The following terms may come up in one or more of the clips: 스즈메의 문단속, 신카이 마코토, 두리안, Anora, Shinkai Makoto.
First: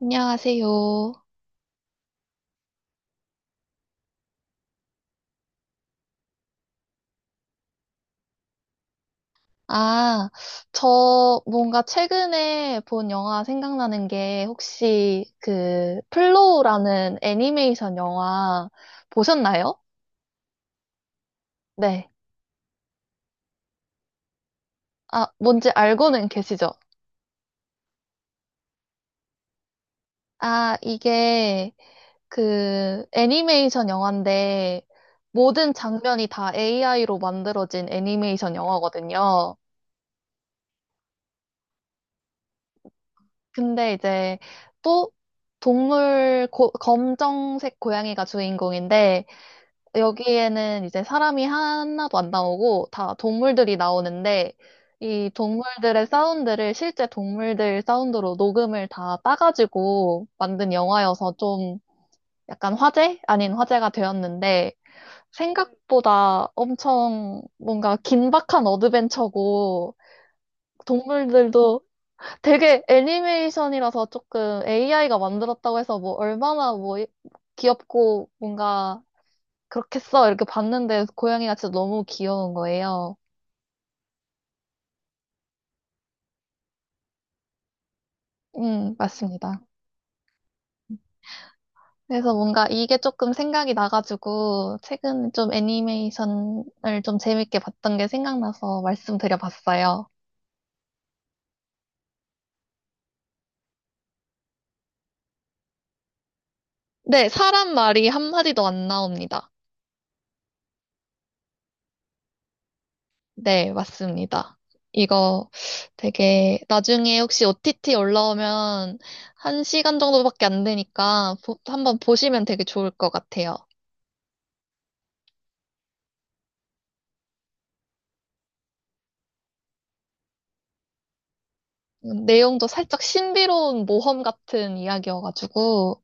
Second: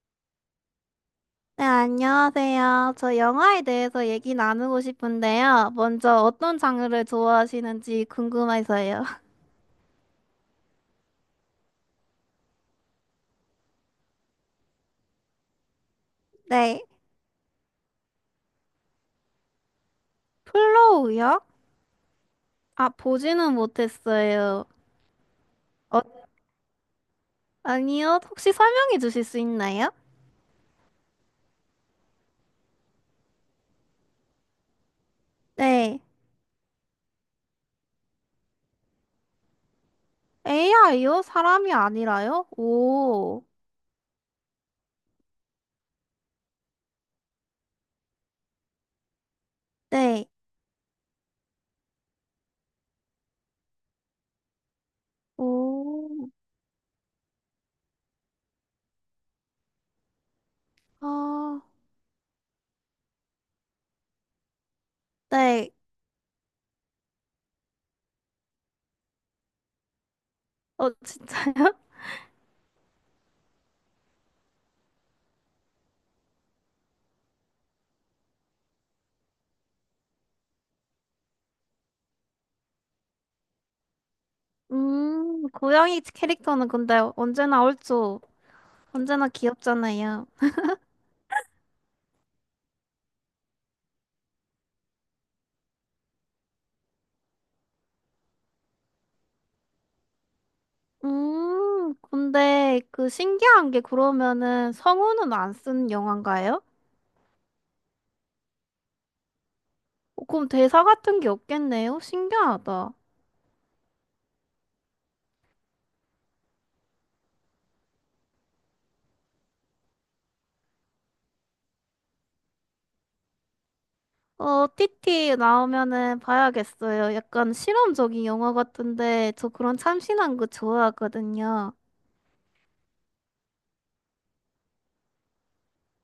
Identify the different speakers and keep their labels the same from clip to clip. Speaker 1: 안녕하세요.
Speaker 2: 네, 안녕하세요. 저 영화에 대해서 얘기 나누고 싶은데요. 먼저 어떤 장르를 좋아하시는지 궁금해서요.
Speaker 1: 아, 저 뭔가 최근에 본 영화 생각나는 게 혹시 그
Speaker 2: 네.
Speaker 1: 플로우라는 애니메이션 영화 보셨나요?
Speaker 2: 플로우요?
Speaker 1: 네.
Speaker 2: 아, 보지는 못했어요.
Speaker 1: 아, 뭔지
Speaker 2: 어,
Speaker 1: 알고는 계시죠?
Speaker 2: 아니요. 혹시 설명해 주실 수 있나요?
Speaker 1: 아, 이게 그 애니메이션 영화인데 모든
Speaker 2: 네.
Speaker 1: 장면이 다 AI로 만들어진 애니메이션 영화거든요.
Speaker 2: AI요? 사람이 아니라요? 오.
Speaker 1: 근데 이제 또 동물 검정색 고양이가 주인공인데
Speaker 2: 네.
Speaker 1: 여기에는 이제 사람이 하나도 안 나오고 다 동물들이 나오는데 이 동물들의
Speaker 2: 오.
Speaker 1: 사운드를 실제 동물들 사운드로 녹음을 다 따가지고 만든 영화여서
Speaker 2: 아,
Speaker 1: 좀 약간 화제? 아닌 화제가 되었는데
Speaker 2: 네.
Speaker 1: 생각보다 엄청 뭔가 긴박한 어드벤처고
Speaker 2: 어, 진짜요?
Speaker 1: 동물들도 되게 애니메이션이라서 조금 AI가 만들었다고 해서 뭐 얼마나 뭐 귀엽고 뭔가 그렇겠어. 이렇게 봤는데 고양이가 진짜 너무 귀여운 거예요.
Speaker 2: 고양이 캐릭터는 근데 언제나 얼죠. 언제나
Speaker 1: 맞습니다.
Speaker 2: 귀엽잖아요.
Speaker 1: 그래서 뭔가 이게 조금 생각이 나가지고 최근 좀 애니메이션을 좀 재밌게 봤던 게 생각나서 말씀드려봤어요.
Speaker 2: 근데 그 신기한 게 그러면은 성우는 안 쓴 영화인가요?
Speaker 1: 네, 사람 말이 한마디도 안 나옵니다.
Speaker 2: 어, 그럼 대사 같은 게 없겠네요? 신기하다.
Speaker 1: 네, 맞습니다. 이거 되게 나중에 혹시 OTT 올라오면 한 시간 정도밖에 안 되니까 한번 보시면 되게 좋을 것 같아요.
Speaker 2: 어, 티티 나오면은 봐야겠어요. 약간 실험적인 영화 같은데 저 그런 참신한 거 좋아하거든요.
Speaker 1: 내용도 살짝 신비로운 모험 같은 이야기여가지고,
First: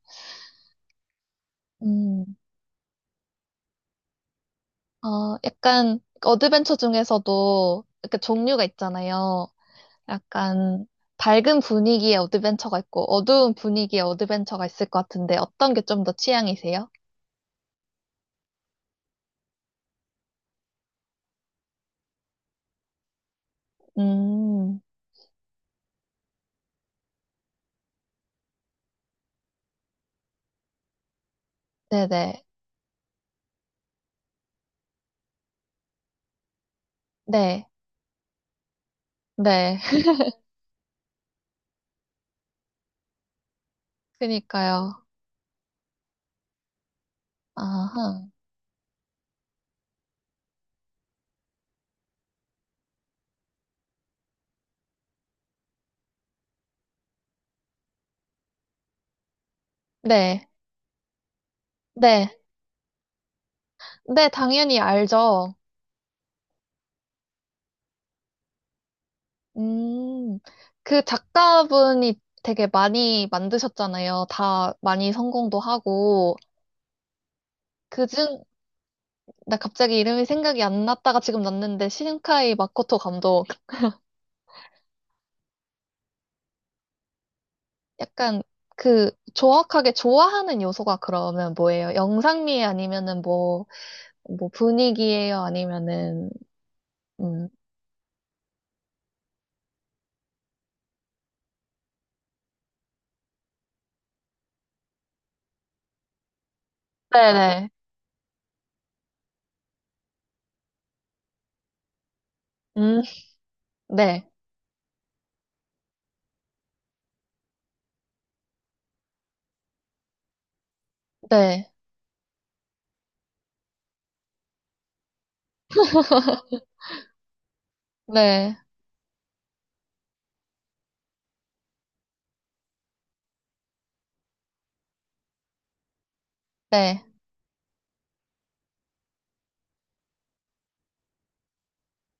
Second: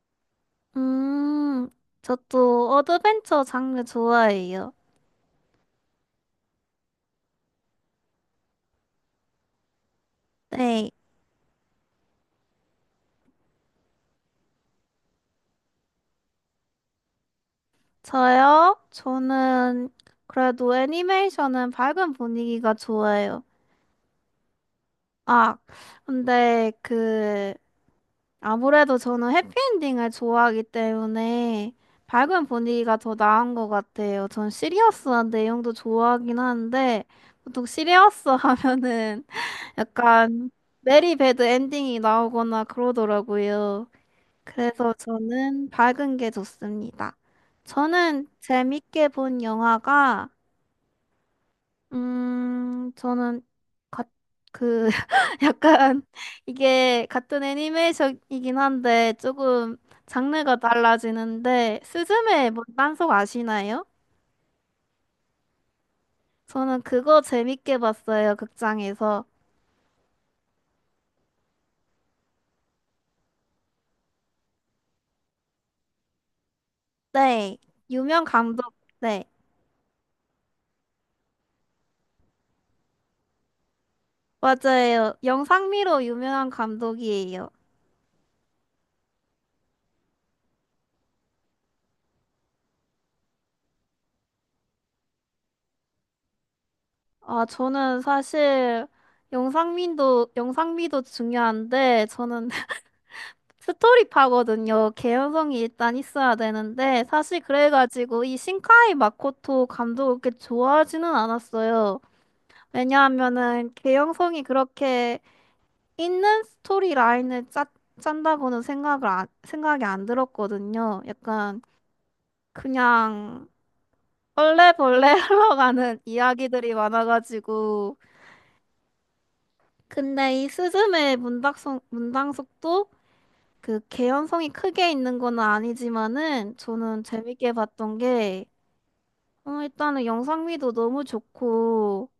Speaker 2: 음,
Speaker 1: 음,
Speaker 2: 저도 어드벤처 장르 좋아해요.
Speaker 1: 어, 약간 어드벤처 중에서도 이렇게 종류가 있잖아요. 약간
Speaker 2: 네,
Speaker 1: 밝은 분위기의 어드벤처가 있고, 어두운 분위기의 어드벤처가 있을 것 같은데, 어떤 게 좀 더 취향이세요?
Speaker 2: 저요? 저는 그래도 애니메이션은 밝은 분위기가 좋아요.
Speaker 1: 음,
Speaker 2: 아, 근데 그 아무래도 저는 해피엔딩을 좋아하기 때문에
Speaker 1: 네네.
Speaker 2: 밝은 분위기가 더 나은 것 같아요. 전 시리어스한 내용도 좋아하긴 하는데 보통
Speaker 1: 네,
Speaker 2: 시리어스 하면은
Speaker 1: 네.
Speaker 2: 약간 메리 배드 엔딩이 나오거나 그러더라고요. 그래서
Speaker 1: 그니까요.
Speaker 2: 저는 밝은 게 좋습니다.
Speaker 1: 아하.
Speaker 2: 저는 재밌게 본 영화가 저는 가, 그 약간 이게 같은 애니메이션이긴 한데 조금
Speaker 1: 네,
Speaker 2: 장르가 달라지는데
Speaker 1: 네.
Speaker 2: 스즈메 문단속 아시나요?
Speaker 1: 네, 당연히 알죠.
Speaker 2: 저는 그거 재밌게 봤어요, 극장에서.
Speaker 1: 음, 그 작가분이 되게 많이 만드셨잖아요. 다 많이 성공도 하고.
Speaker 2: 네, 유명
Speaker 1: 그중,
Speaker 2: 감독. 네,
Speaker 1: 나 갑자기 이름이 생각이 안 났다가 지금 났는데, 신카이 마코토 감독.
Speaker 2: 맞아요. 영상미로 유명한 감독이에요.
Speaker 1: 약간 그 정확하게 좋아하는 요소가 그러면 뭐예요? 영상미에 아니면은 뭐, 뭐 분위기예요? 아니면은,
Speaker 2: 아,
Speaker 1: 음.
Speaker 2: 저는 사실 영상미도 중요한데 저는 스토리파거든요. 개연성이 일단 있어야 되는데 사실
Speaker 1: 네네.
Speaker 2: 그래가지고 이 신카이 마코토 감독을 그렇게 좋아하지는 않았어요.
Speaker 1: 음,
Speaker 2: 왜냐하면은
Speaker 1: 네.
Speaker 2: 개연성이 그렇게 있는 스토리 라인을 짠다고는 생각을 안, 생각이 안 들었거든요. 약간
Speaker 1: 네.
Speaker 2: 그냥 얼레벌레 흘러가는 이야기들이 많아가지고
Speaker 1: 네.
Speaker 2: 근데 이 스즈메의 문당속도 그 개연성이 크게 있는 건 아니지만은
Speaker 1: 네.
Speaker 2: 저는 재밌게 봤던 게 어, 일단은 영상미도 너무 좋고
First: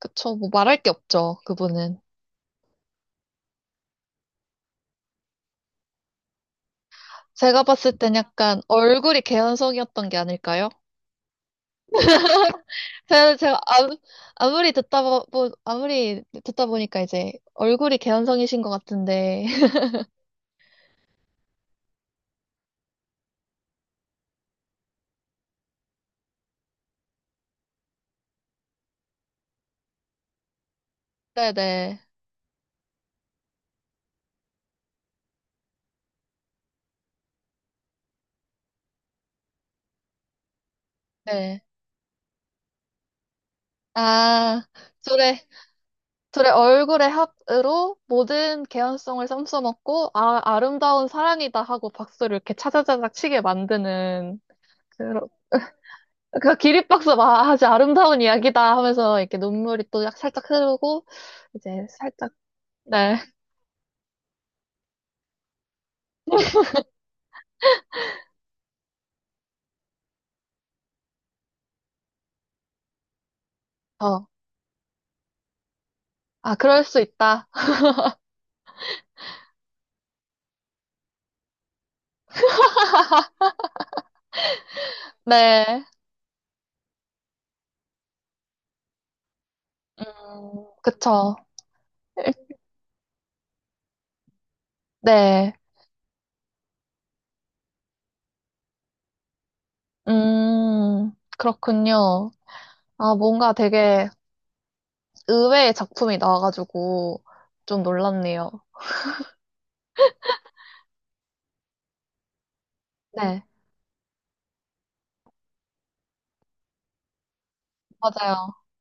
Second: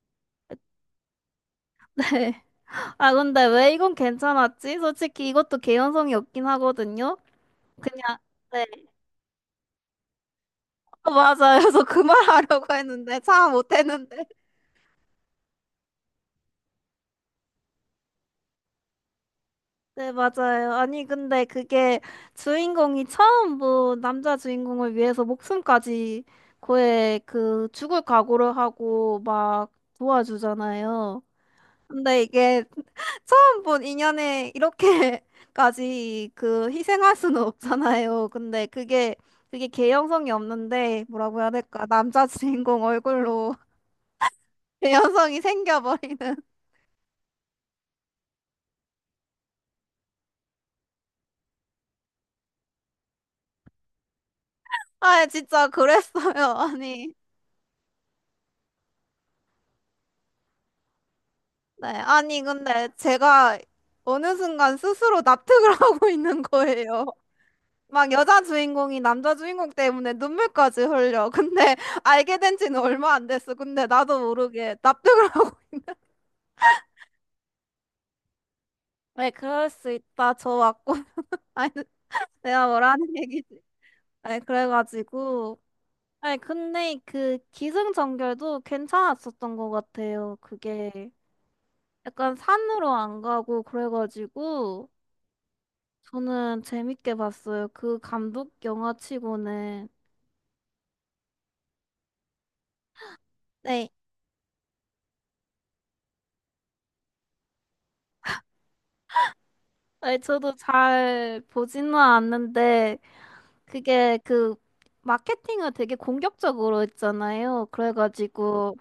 Speaker 1: 그쵸. 뭐 말할 게 없죠. 그분은.
Speaker 2: 네. 아 근데 왜 이건 괜찮았지? 솔직히 이것도 개연성이 없긴 하거든요.
Speaker 1: 제가 봤을 땐
Speaker 2: 그냥
Speaker 1: 약간
Speaker 2: 네.
Speaker 1: 얼굴이 개연성이었던 게 아닐까요?
Speaker 2: 어, 맞아요. 그래서 그 말하려고 했는데
Speaker 1: 제가,
Speaker 2: 참
Speaker 1: 제가 아,
Speaker 2: 못했는데.
Speaker 1: 아무리 듣다 아무리 듣다 보니까 이제 얼굴이 개연성이신 것 같은데.
Speaker 2: 네, 맞아요. 아니 근데 그게 주인공이 처음 뭐 남자 주인공을 위해서 목숨까지 거의 그 죽을 각오를 하고 막 도와주잖아요.
Speaker 1: 네네.
Speaker 2: 근데 이게 처음 본 인연에 이렇게까지 그 희생할 수는 없잖아요. 근데 그게 개연성이 없는데 뭐라고 해야
Speaker 1: 네.
Speaker 2: 될까? 남자 주인공 얼굴로
Speaker 1: 아,
Speaker 2: 개연성이
Speaker 1: 둘의,
Speaker 2: 생겨버리는.
Speaker 1: 둘의 얼굴의 합으로 모든 개연성을 썸써먹고, 아, 아름다운 사랑이다 하고 박수를 이렇게 차자자작 치게 만드는,
Speaker 2: 아,
Speaker 1: 그런,
Speaker 2: 진짜 그랬어요.
Speaker 1: 그
Speaker 2: 아니,
Speaker 1: 기립박수 막 아주 아름다운 이야기다 하면서 이렇게 눈물이 또 살짝 흐르고, 이제
Speaker 2: 네,
Speaker 1: 살짝,
Speaker 2: 아니 근데
Speaker 1: 네.
Speaker 2: 제가 어느 순간 스스로 납득을 하고 있는 거예요. 막 여자 주인공이 남자 주인공 때문에 눈물까지 흘려. 근데 알게 된 지는 얼마 안 됐어. 근데 나도
Speaker 1: 어.
Speaker 2: 모르게 납득을 하고
Speaker 1: 아, 그럴 수 있다.
Speaker 2: 네, 그럴 수 있다. 저 맞고. 아니, 내가 뭐라는 얘기지? 아니, 그래가지고.
Speaker 1: 네.
Speaker 2: 아니, 근데 그 기승전결도 괜찮았었던 것 같아요.
Speaker 1: 음,
Speaker 2: 그게
Speaker 1: 그쵸.
Speaker 2: 약간 산으로 안 가고 그래가지고
Speaker 1: 네.
Speaker 2: 저는 재밌게 봤어요. 그 감독 영화 치고는.
Speaker 1: 그렇군요. 아, 뭔가
Speaker 2: 네.
Speaker 1: 되게 의외의 작품이 나와가지고 좀 놀랐네요.
Speaker 2: 아니, 저도 잘 보지는 않는데
Speaker 1: 네,
Speaker 2: 그게 그 마케팅을 되게 공격적으로 했잖아요.
Speaker 1: 맞아요.
Speaker 2: 그래가지고.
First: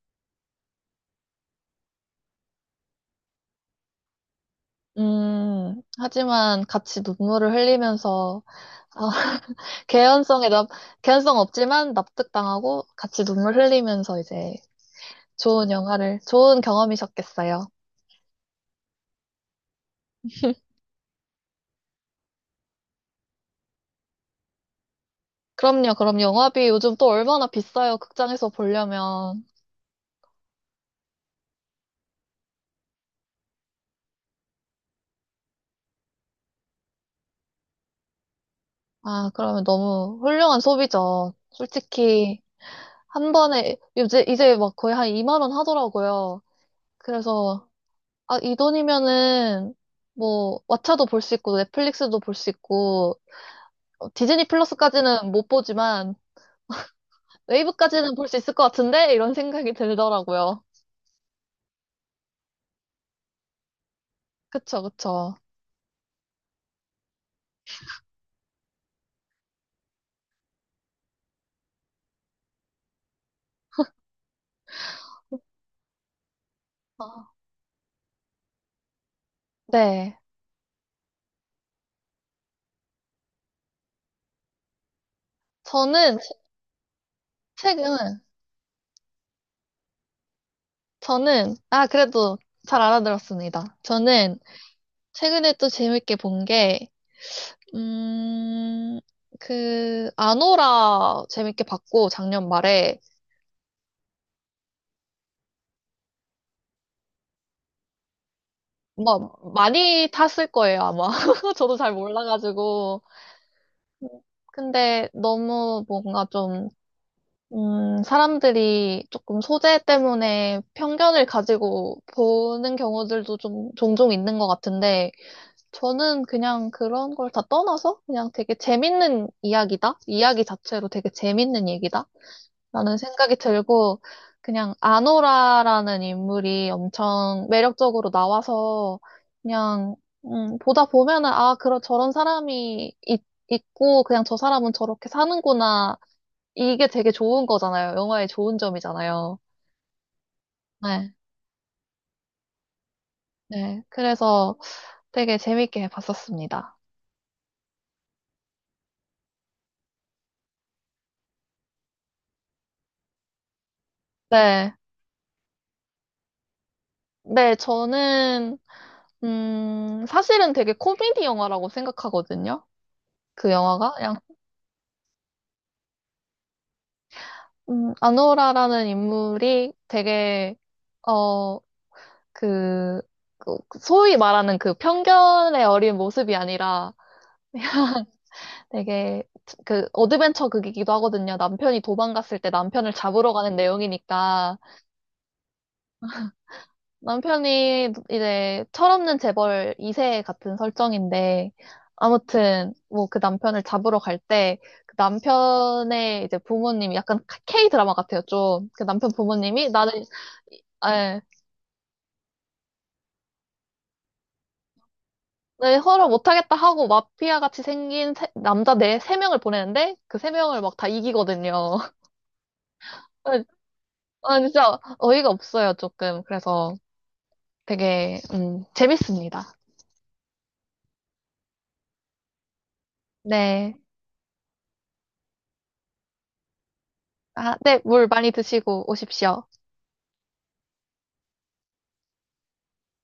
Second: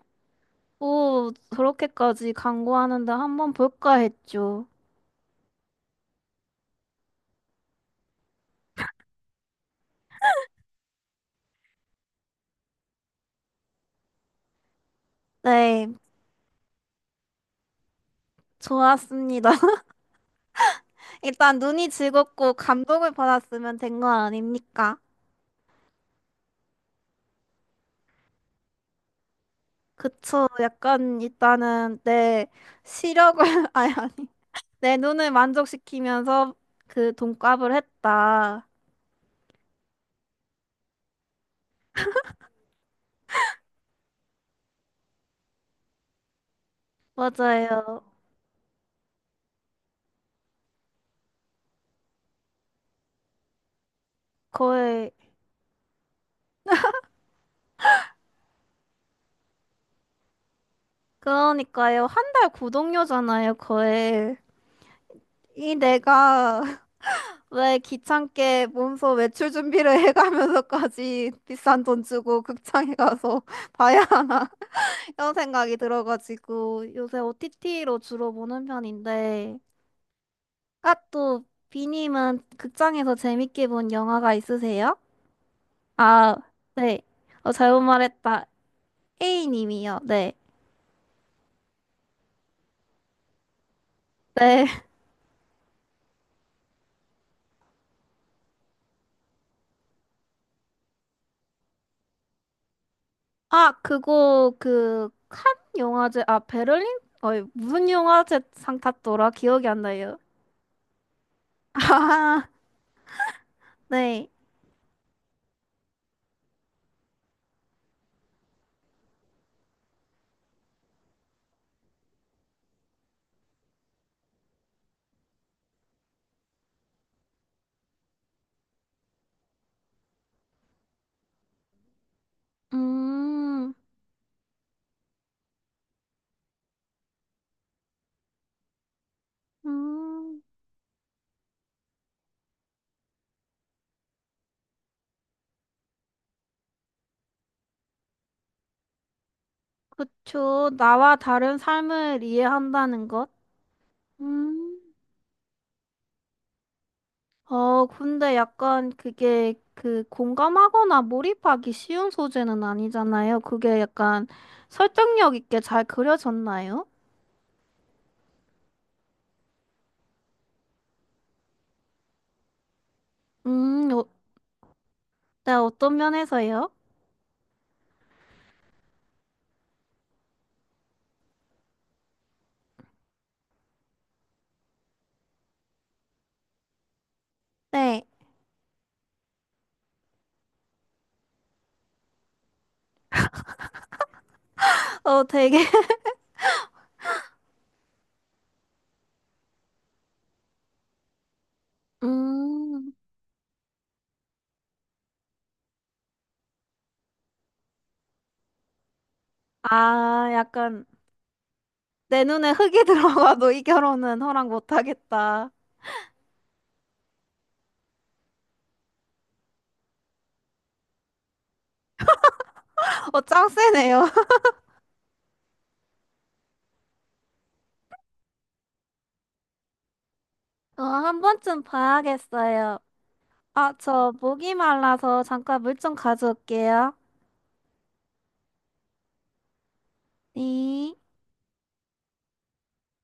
Speaker 2: 오, 그렇게까지 광고하는데 한번 볼까 했죠.
Speaker 1: 하지만 같이 눈물을 흘리면서, 아, 개연성에 납, 개연성 없지만 납득당하고 같이 눈물 흘리면서 이제 좋은
Speaker 2: 네,
Speaker 1: 영화를, 좋은 경험이셨겠어요.
Speaker 2: 좋았습니다. 일단 눈이 즐겁고 감동을 받았으면 된 거 아닙니까?
Speaker 1: 그럼요, 그럼 영화비 요즘 또 얼마나 비싸요, 극장에서 보려면.
Speaker 2: 그쵸. 약간 일단은 내 시력을, 아니, 아니. 내 눈을 만족시키면서 그 돈값을 했다.
Speaker 1: 아, 그러면 너무 훌륭한 소비죠. 솔직히, 한 번에, 이제 막 거의 한 2만 원 하더라고요. 그래서,
Speaker 2: 맞아요.
Speaker 1: 아, 이 돈이면은, 뭐, 왓챠도 볼 수 있고, 넷플릭스도 볼 수 있고, 어, 디즈니
Speaker 2: 거의.
Speaker 1: 플러스까지는 못 보지만, 웨이브까지는 볼 수 있을 것 같은데? 이런 생각이 들더라고요.
Speaker 2: 그러니까요. 한 달 구독료잖아요, 거의.
Speaker 1: 그쵸, 그쵸.
Speaker 2: 이 내가 왜 귀찮게 몸소 외출 준비를 해가면서까지 비싼 돈 주고 극장에 가서 봐야 하나 이런 생각이 들어가지고 요새
Speaker 1: 아,
Speaker 2: OTT로 주로 보는 편인데
Speaker 1: 네.
Speaker 2: 아 또 비님은 극장에서 재밌게 본 영화가 있으세요?
Speaker 1: 저는,
Speaker 2: 아, 네. 어, 잘못
Speaker 1: 최근,
Speaker 2: 말했다. A님이요. 네.
Speaker 1: 저는, 아, 그래도 잘 알아들었습니다. 저는
Speaker 2: 네.
Speaker 1: 최근에 또 재밌게 본 게, 음, 그, 아노라 재밌게 봤고, 작년 말에.
Speaker 2: 아, 그거 그 칸 영화제 아 베를린? 어이 무슨 영화제 상 탔더라?
Speaker 1: 뭐,
Speaker 2: 기억이 안
Speaker 1: 많이
Speaker 2: 나요.
Speaker 1: 탔을 거예요, 아마. 저도 잘
Speaker 2: 아,
Speaker 1: 몰라가지고.
Speaker 2: 네.
Speaker 1: 근데 너무 뭔가 좀, 사람들이 조금 소재 때문에 편견을 가지고 보는 경우들도 좀 종종 있는 것 같은데, 저는 그냥 그런 걸 다 떠나서 그냥 되게 재밌는 이야기다? 이야기 자체로 되게 재밌는 얘기다? 라는 생각이
Speaker 2: 음,
Speaker 1: 들고, 그냥 아노라라는 인물이 엄청 매력적으로 나와서, 그냥,
Speaker 2: 음,
Speaker 1: 보다 보면은, 아, 그런, 저런 사람이 있고, 그냥 저 사람은 저렇게 사는구나. 이게 되게 좋은 거잖아요. 영화의 좋은 점이잖아요.
Speaker 2: 그쵸.
Speaker 1: 네,
Speaker 2: 나와 다른 삶을 이해한다는 것?
Speaker 1: 네. 그래서
Speaker 2: 음,
Speaker 1: 되게 재밌게 봤었습니다.
Speaker 2: 어, 근데 약간 그게 그 공감하거나 몰입하기 쉬운 소재는 아니잖아요. 그게 약간
Speaker 1: 네,
Speaker 2: 설득력 있게 잘 그려졌나요?
Speaker 1: 네, 저는, 사실은 되게 코미디 영화라고 생각하거든요. 그 영화가.
Speaker 2: 어,
Speaker 1: 그냥
Speaker 2: 네, 어떤 면에서요?
Speaker 1: 아노라라는 인물이 되게, 어, 그, 그 소위 말하는 그 편견에 어린 모습이 아니라
Speaker 2: 네,
Speaker 1: 되게 그 어드벤처 극이기도 하거든요. 남편이 도망갔을 때 남편을 잡으러 가는 내용이니까
Speaker 2: 어, 되게,
Speaker 1: 남편이 이제 철없는 재벌 2세 같은 설정인데 아무튼
Speaker 2: 음,
Speaker 1: 뭐 그 남편을 잡으러 갈 때 그 남편의 이제 부모님이 약간 K 드라마 같아요, 좀. 그 남편 부모님이 나는
Speaker 2: 아, 약간
Speaker 1: 예,
Speaker 2: 내 눈에 흙이 들어가도 이 결혼은 허락 못하겠다.
Speaker 1: 네, 서로 못하겠다 하고 마피아 같이 생긴 남자 네, 세 명을 보내는데 그 세 명을 막 다 이기거든요.
Speaker 2: 어,
Speaker 1: 아,
Speaker 2: 짱 세네요.
Speaker 1: 아, 진짜 어이가 없어요, 조금. 그래서 되게, 재밌습니다.
Speaker 2: 어, 한 번쯤 봐야겠어요. 아,
Speaker 1: 네.
Speaker 2: 저 목이 말라서 잠깐 물 좀 가져올게요.
Speaker 1: 아, 네, 물 많이 드시고 오십시오.
Speaker 2: 네.